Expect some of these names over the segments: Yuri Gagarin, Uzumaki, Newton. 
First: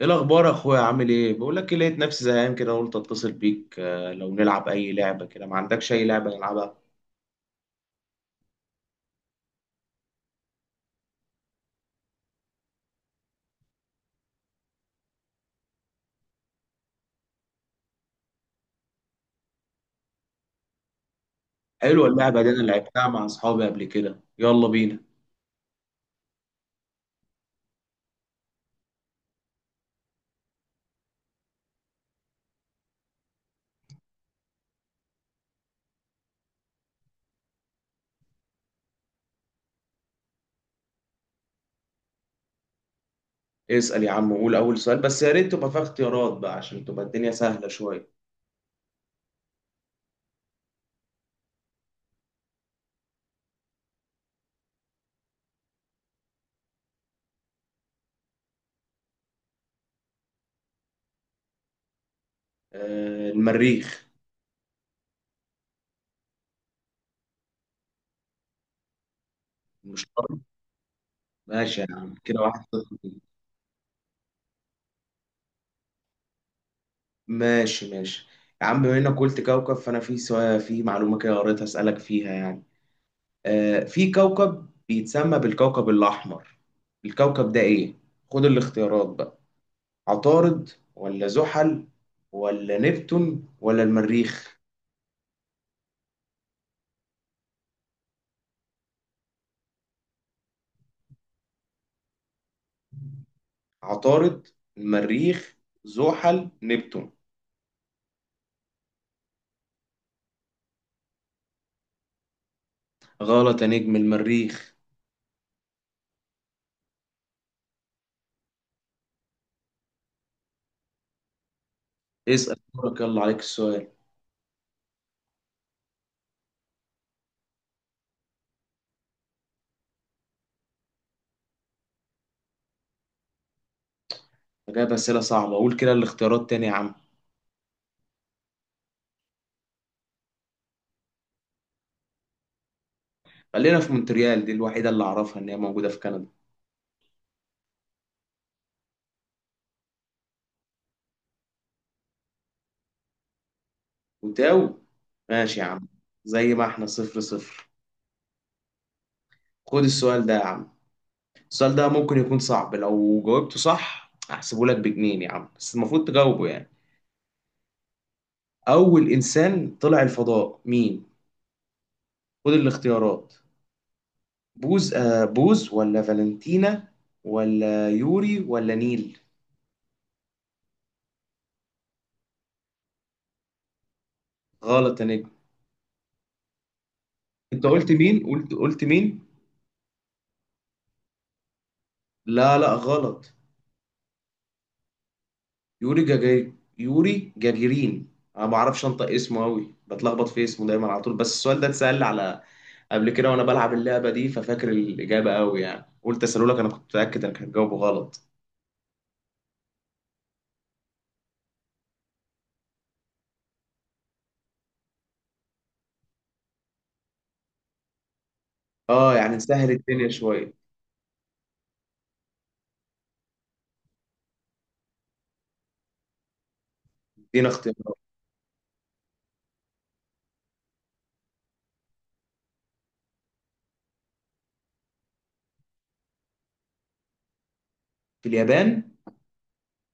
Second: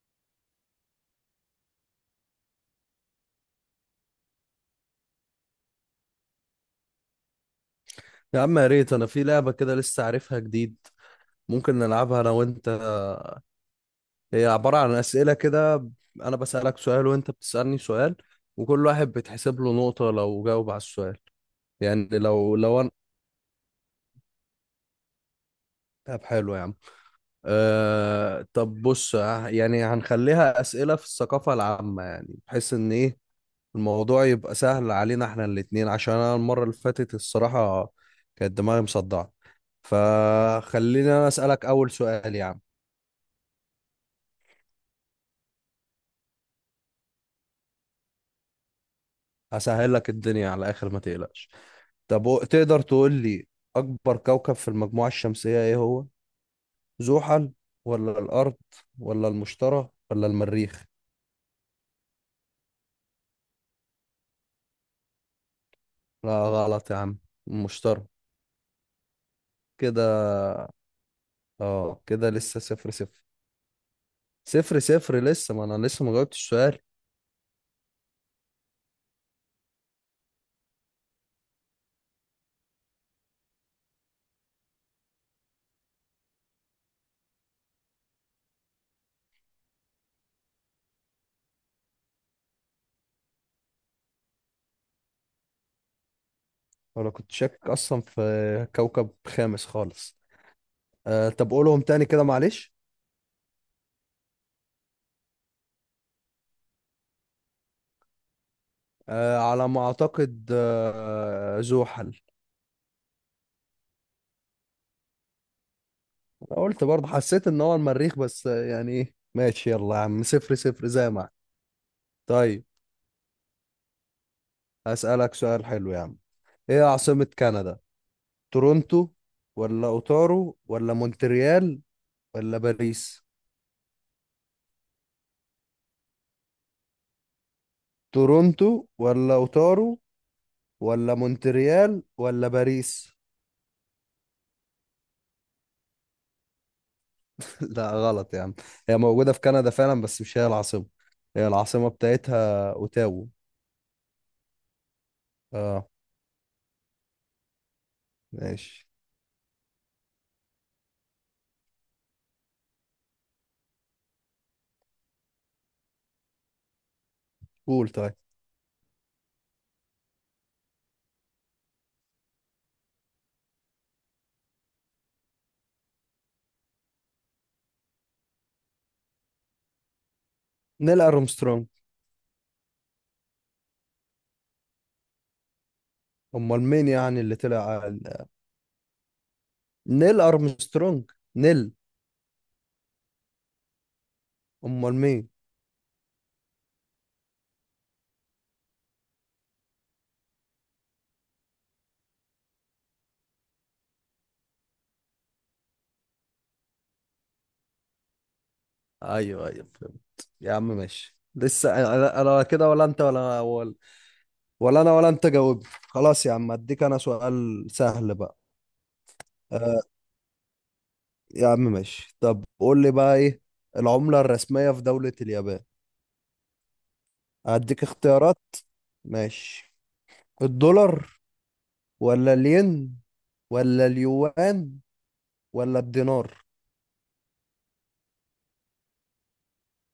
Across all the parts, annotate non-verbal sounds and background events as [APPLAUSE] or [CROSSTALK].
ايه الاخبار يا اخويا؟ عامل ايه؟ بقول لك إيه، لقيت نفسي زهقان كده قلت اتصل بيك. لو نلعب اي لعبه كده، ما عندكش اي لعبه نلعبها؟ يا عم، يا ريت انا في لعبة كده لسه عارفها جديد. ممكن نلعبها انا وانت. هي عبارة عن اسئلة كده. انا بسألك سؤال وانت بتسألني سؤال، وكل واحد بتحسب له نقطة لو جاوب على السؤال. حلوه يعني اللعبه دي، لو انا لو انا. لعبتها مع اصحابي قبل كده، يلا بينا. طب حلو يا عم. طب بص، يعني هنخليها اسئلة في الثقافة العامة، يعني بحيث ان ايه الموضوع يبقى سهل علينا احنا الاتنين، عشان انا المرة اللي فاتت، الصراحة كانت دماغي مصدعة. فخليني انا اسألك اول سؤال يا عم. اسال يا عم وقول اول سؤال، بس يا ريت تبقى فيها اختيارات بقى عشان تبقى الدنيا سهله شويه. هسهل لك الدنيا على الاخر، ما تقلقش. طب تقدر تقول لي اكبر كوكب في المجموعة الشمسية ايه هو؟ زحل ولا الارض ولا المشتري ولا المريخ؟ المريخ. لا غلط يا عم، المشتري مش كده. شرط. ماشي يا اه، عم، كده كده واحد لسه صفر صفر صفر. ليك. صفر صفر لسه، ما انا لسه ما جاوبتش السؤال. ماشي، ماشي، يا عم، بما انك قلت كوكب فانا في سؤال، في معلومه كده قريتها اسالك فيها يعني. في كوكب بيتسمى بالكوكب الأحمر، الكوكب ده إيه؟ خد الاختيارات بقى. عطارد ولا زحل ولا نبتون ولا المريخ؟ ولا كنت شاكك اصلا في كوكب خامس خالص. طب قولهم تاني كده معلش. عطارد، المريخ، زحل، نبتون. على ما اعتقد زحل. غلط يا نجم، المريخ. أنا قلت برضه، حسيت ان هو المريخ، بس يعني ايه، ماشي يلا يا عم، صفر صفر زي ما احنا. اسأل طيب، دورك، يلا عليك السؤال. هسألك سؤال حلو يا عم. ايه عاصمة كندا؟ تورونتو ولا اوتارو ولا مونتريال ولا باريس؟ أنا جايب أسئلة صعبة، أقول كده الاختيارات تاني يا عم. تورونتو ولا اوتارو ولا مونتريال ولا باريس؟ خلينا في مونتريال، دي الوحيدة اللي أعرفها إن هي موجودة في كندا. [LAUGHS] لا غلط يا عم. هي موجودة في كندا فعلا، بس مش هي العاصمة. هي العاصمة بتاعتها اوتاوا. وتاو، ماشي يا اه عم. زي ما احنا 0-0. ماشي. خد السؤال ده يا عم. السؤال ده ممكن يكون صعب، لو جاوبته صح هحسبه لك بجنين يا عم، بس المفروض تجاوبه يعني. قول طيب. أول إنسان طلع الفضاء مين؟ خد الاختيارات. بوز، بوز ولا فالنتينا، ولا يوري ولا نيل؟ نيل ارمسترونج. غلط يا نجم. امال مين يعني اللي أنت طلع؟ قلت مين؟ قلت مين؟ نيل ارمسترونج نيل. لا، لا، غلط. امال مين؟ يوري جاجي، يوري جاجيرين. أنا ما بعرفش أنطق اسمه أوي، بتلخبط في اسمه دايما على طول، بس السؤال ده اتسأل على قبل كده وانا بلعب اللعبه دي ففاكر الاجابه قوي يعني، قلت اسالهولك، انا كنت متاكد انك هتجاوبه غلط. ايوه ايوه، فهمت يا عم، ماشي. لسه أنا كده. ولا انت ولا انا ولا انت جاوبت. خلاص يا عم، اديك انا سؤال سهل بقى. اه يعني نسهل آه الدنيا شويه. يا عم ماشي، طب قول لي بقى ايه العملة الرسمية في دولة اليابان؟ ادينا اختيارات. هديك اختيارات. ماشي، الدولار ولا الين ولا اليوان ولا الدينار؟ في اليابان.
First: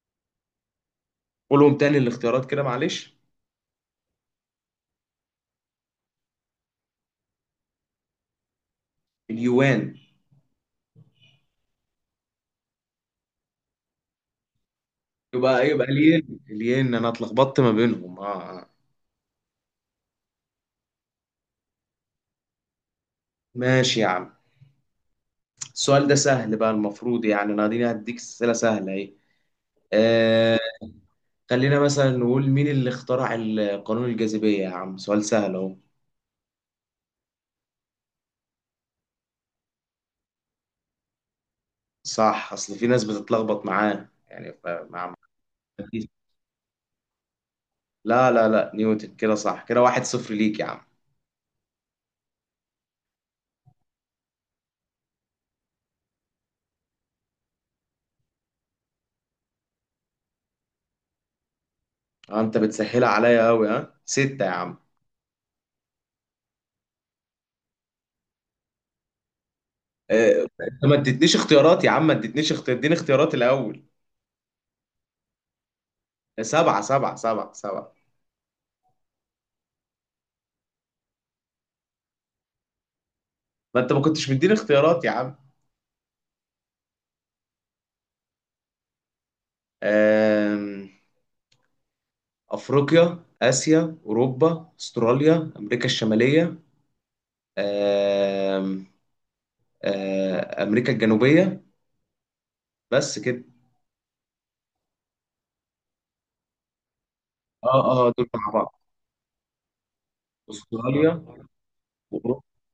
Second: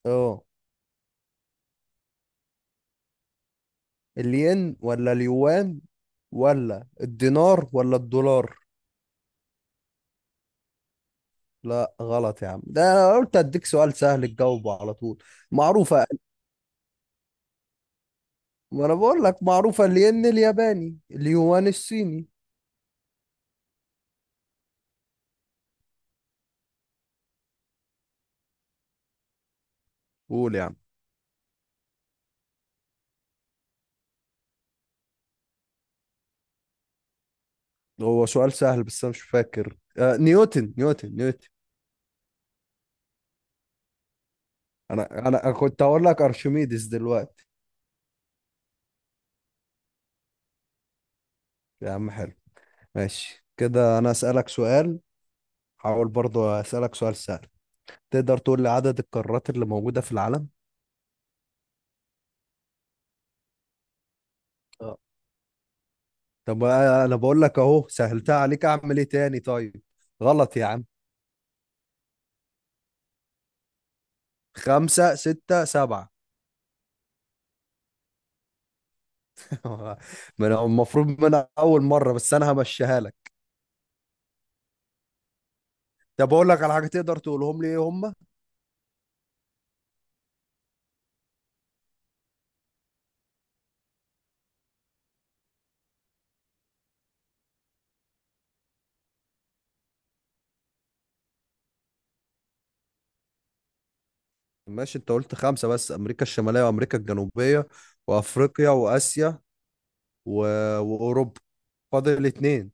اه، قولهم تاني الاختيارات كده معلش. الين ولا اليوان ولا الدينار ولا الدولار؟ اليوان. لا غلط يا عم، ده انا قلت اديك سؤال سهل تجاوبه على طول. يبقى إيه؟ يبقى معروفة، الين، انا اتلخبطت ما بينهم. ما انا بقول لك معروفة، الين الياباني، اليوان الصيني. ماشي يا عم. السؤال ده سهل بقى، المفروض يعني انا اديني، هديك اسئله سهله اهي. قول آه. يا عم. خلينا مثلا نقول مين اللي اخترع قانون الجاذبيه، يا عم سؤال سهل اهو. هو سؤال سهل بس انا مش فاكر. نيوتن نيوتن نيوتن. صح، اصل في ناس بتتلخبط معاه يعني فمع. انا كنت هقول لك ارشميدس دلوقتي. لا، لا، لا، نيوتن، كده صح، كده 1-0 ليك يا عم. يا عم حلو، ماشي كده. انا اسالك سؤال. هحاول برضه اسالك سؤال سهل. تقدر تقول لي عدد القارات اللي موجودة في العالم؟ انت بتسهلها عليا قوي، ها ستة يا عم. اه طب، انا بقول لك اهو، سهلتها عليك اعمل ايه تاني؟ طيب، غلط يا انت عم. ما اديتنيش اختيارات يا عم، ما اديتنيش اختيار، اديني اختيارات الاول. خمسة ستة سبعة؟ سبعة، سبعة، سبعة، سبعة. آه، ما انا المفروض، من أنا اول مره، بس انا همشيها لك. ما انت ما كنتش مديني اختيارات يا عم. طب اقول لك على حاجه، تقدر تقولهم لي ايه هم؟ آم، افريقيا، اسيا، اوروبا، استراليا، امريكا الشمالية، آم، امريكا الجنوبية، بس كده. ماشي، انت قلت خمسه، بس امريكا الشماليه وامريكا الجنوبيه، اه، اه، دول مع وافريقيا بعض. واسيا و... استراليا. واوروبا. فاضل اتنين.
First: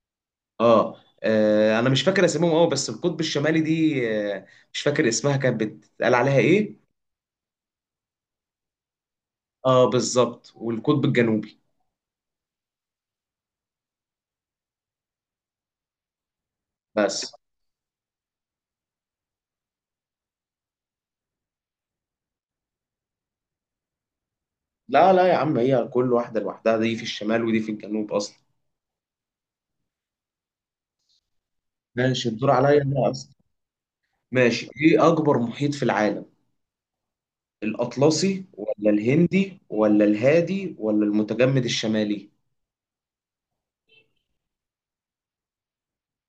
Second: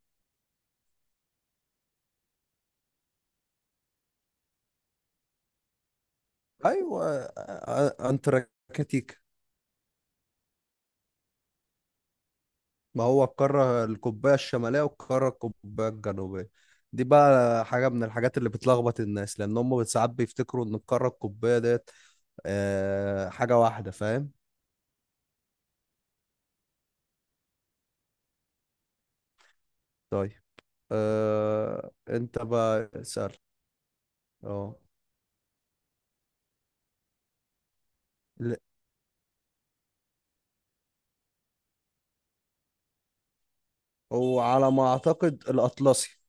انا مش فاكر اسمهم قوي، بس القطب الشمالي دي، آه، مش فاكر اسمها كانت بتتقال عليها ايه. ايوه، انتاركتيكا. اه بالظبط، والقطب الجنوبي. ما هو القاره القطبيه الشماليه والقاره القطبيه الجنوبيه. دي بس. بقى حاجه من الحاجات اللي بتلخبط الناس، لان هم ساعات بيفتكروا ان القاره القطبيه ديت حاجه واحده، فاهم؟ لا، لا، يا عم، هي كل واحده لوحدها، دي في الشمال ودي في الجنوب اصلا. طيب، ماشي انت الدور عليا بقى انا اسأل. اصلا. ماشي، اه ايه اكبر محيط في العالم؟ الاطلسي ل- ولا الهندي ولا الهادي ولا المتجمد الشمالي؟ وعلى ما اعتقد الاطلسي.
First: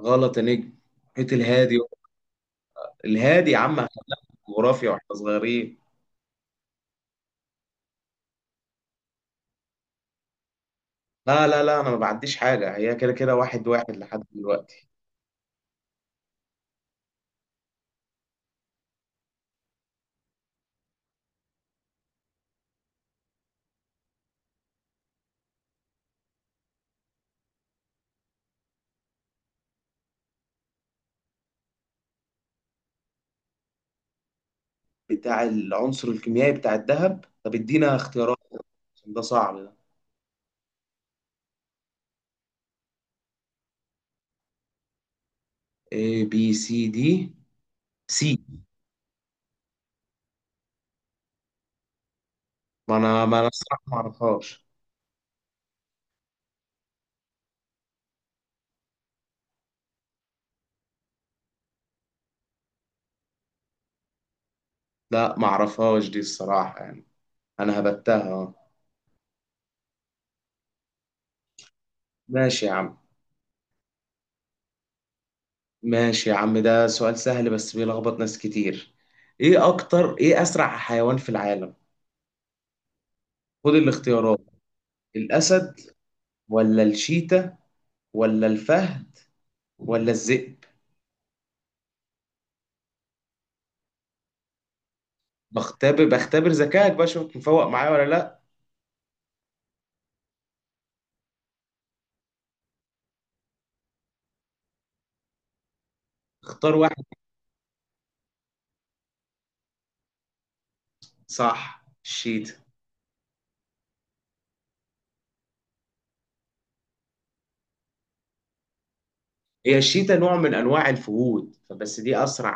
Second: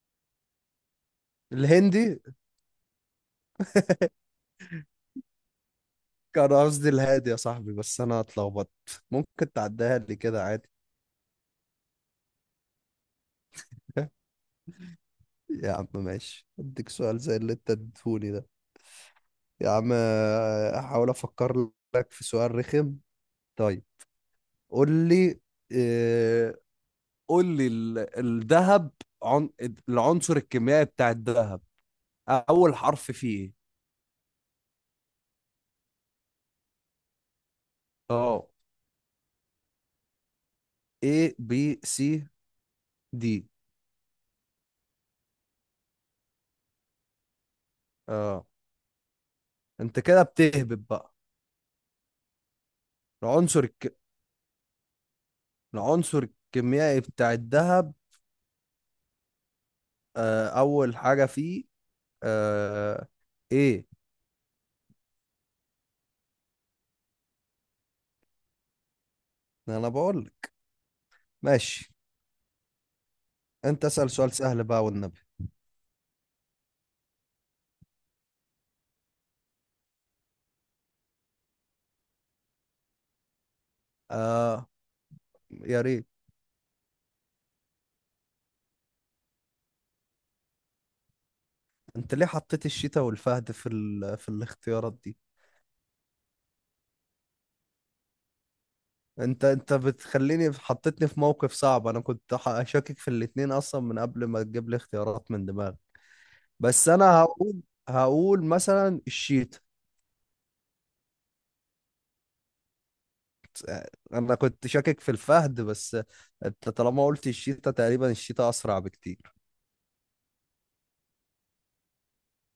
غلط يا نجم، محيط الهادي. الهندي. الهادي يا عم، إحنا جغرافيا واحنا صغيرين. كان قصدي الهادي يا صاحبي، بس انا اتلخبطت. ممكن تعديها لي كده عادي؟ لا، لا، لا، انا ما بعديش حاجه، هي كده كده 1-1 لحد [LAUGHS] دلوقتي. يا عم ماشي، اديك سؤال زي اللي انت اديتهولي ده. يا عم، احاول افكر لك في سؤال رخم. طيب قول لي. آه، قول لي الذهب. عن... العنصر الكيميائي بتاع الذهب، اول حرف فيه ايه؟ بتاع العنصر الكيميائي بتاع الذهب، طب ادينا اختيارات، اه، عشان ده صعب ده. A B C دي. A B، C D. سي. اه انت كده بتهبط بقى. ما انا العنصر الصراحه ما الك... اعرفهاش. العنصر الكيميائي بتاع الذهب، اول حاجة فيه، آه ايه؟ لا ما اعرفهاش دي الصراحه يعني، انا هبتها أهو. انا بقول لك ماشي. ماشي يا عم. انت اسأل سؤال سهل بقى والنبي. ماشي يا عم، ده سؤال سهل بس بيلخبط ناس كتير. ايه اسرع حيوان في العالم؟ خد الاختيارات. آه الاسد يا ريت. ولا الشيتا ولا الفهد ولا الذئب؟ انت ليه حطيت الشتاء والفهد في الاختيارات دي؟ بختبر ذكائك بقى، اشوفك مفوق معايا ولا لا. انت بتخليني، حطيتني في موقف صعب. انا كنت شاكك في الاتنين اصلا من قبل ما تجيب لي اختيارات من دماغك. اختار بس واحد. انا هقول مثلا الشتاء. صح، الشيتا. انا كنت شاكك في الفهد بس. انت طالما قلت الشيتا، تقريبا الشيتا اسرع بكتير. هي الشيتا نوع من انواع الفهود فبس، دي اسرع،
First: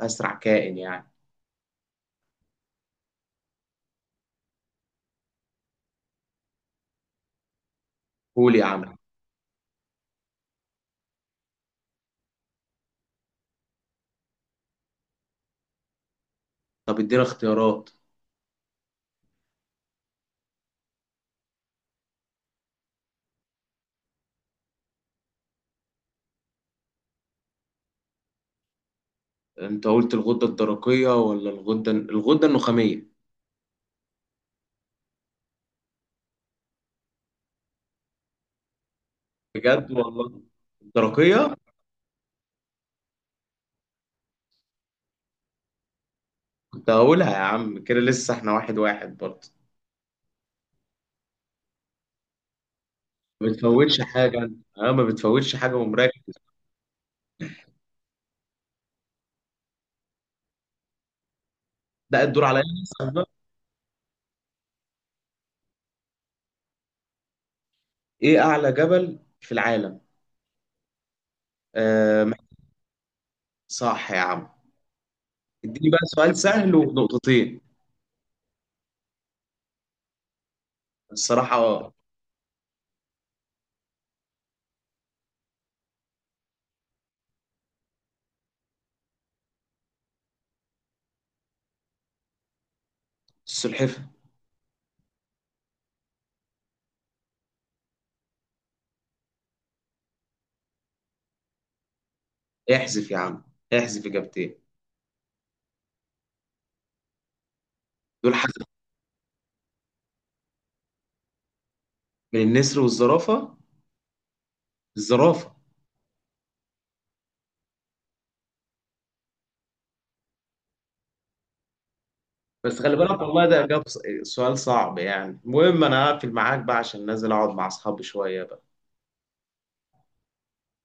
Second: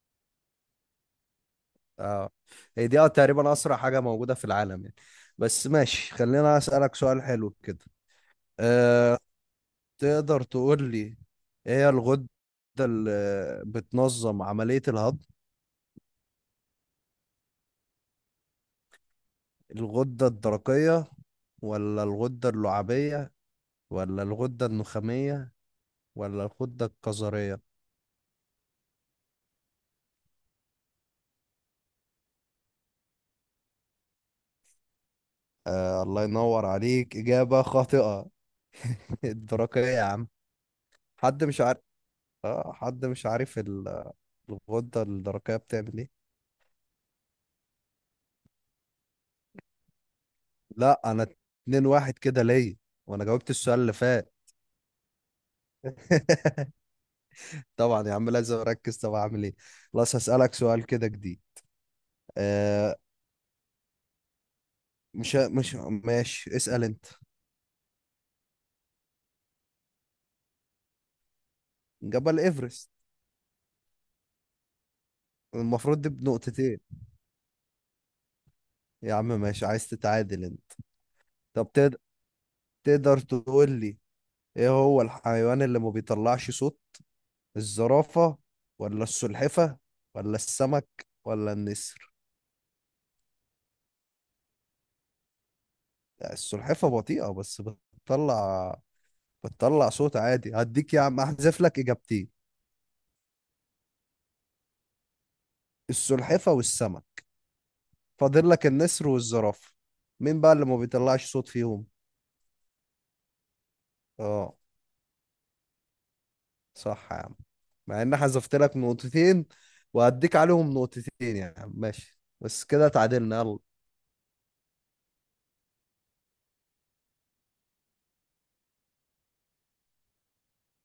اسرع كائن يعني. اه، هي دي تقريبا اسرع حاجه موجوده في العالم يعني. بس ماشي، خلينا اسالك سؤال حلو كده. قول يا عم. أه تقدر تقول لي ايه هي الغده اللي بتنظم عمليه الهضم؟ طب ادينا اختيارات. الغده الدرقيه ولا الغده اللعابيه ولا الغده النخاميه ولا الغده الكظريه؟ انت قلت الغدة الدرقية ولا الغدة النخامية؟ آه الله ينور عليك، إجابة خاطئة. [LAUGHS] الدرقية بجد يا عم. والله، حد الدرقية. مش عارف. اه حد مش عارف الغدة الدرقية بتعمل ايه. كنت هقولها يا عم، كده لسه احنا 1-1 برضه. لا، انا اتنين واحد كده ليا، وانا ما جاوبت السؤال اللي بتفوتش فات. حاجة انت، اه ما بتفوتش حاجة ومراكز. [LAUGHS] طبعا يا عم، لازم اركز طب اعمل ايه. خلاص هسألك سؤال كده جديد. ده الدور عليا آه لسه بقى. مش ماشي، اسأل انت. ايه اعلى جبل في العالم؟ آه، جبل ايفرست. صح يا عم. اديني بقى المفروض دي سؤال سهل بنقطتين. ونقطتين. يا عم ماشي، عايز تتعادل انت؟ طب الصراحة. تقدر تقول لي ايه هو الحيوان اللي ما بيطلعش صوت؟ الزرافة ولا السلحفة ولا السمك ولا النسر؟ السلحفة. السلحفة بطيئة بس بتطلع بتطلع صوت عادي. هديك يا عم احذف لك اجابتين. احذف يا عم، احذف إجابتين. السلحفة والسمك. دول فاضل حذف. لك النسر والزرافة. مين بقى اللي ما بيطلعش صوت فيهم؟ من النسر والزرافة. اه، الزرافة. صح يا عم. مع ان حذفت لك نقطتين، وهديك عليهم نقطتين يا عم، ماشي. بس بس كده خلي بالك، تعادلنا، والله ده يلا إجابة سؤال صعب يعني، المهم أنا هقفل معاك بقى عشان نازل أقعد مع أصحابي شوية بقى.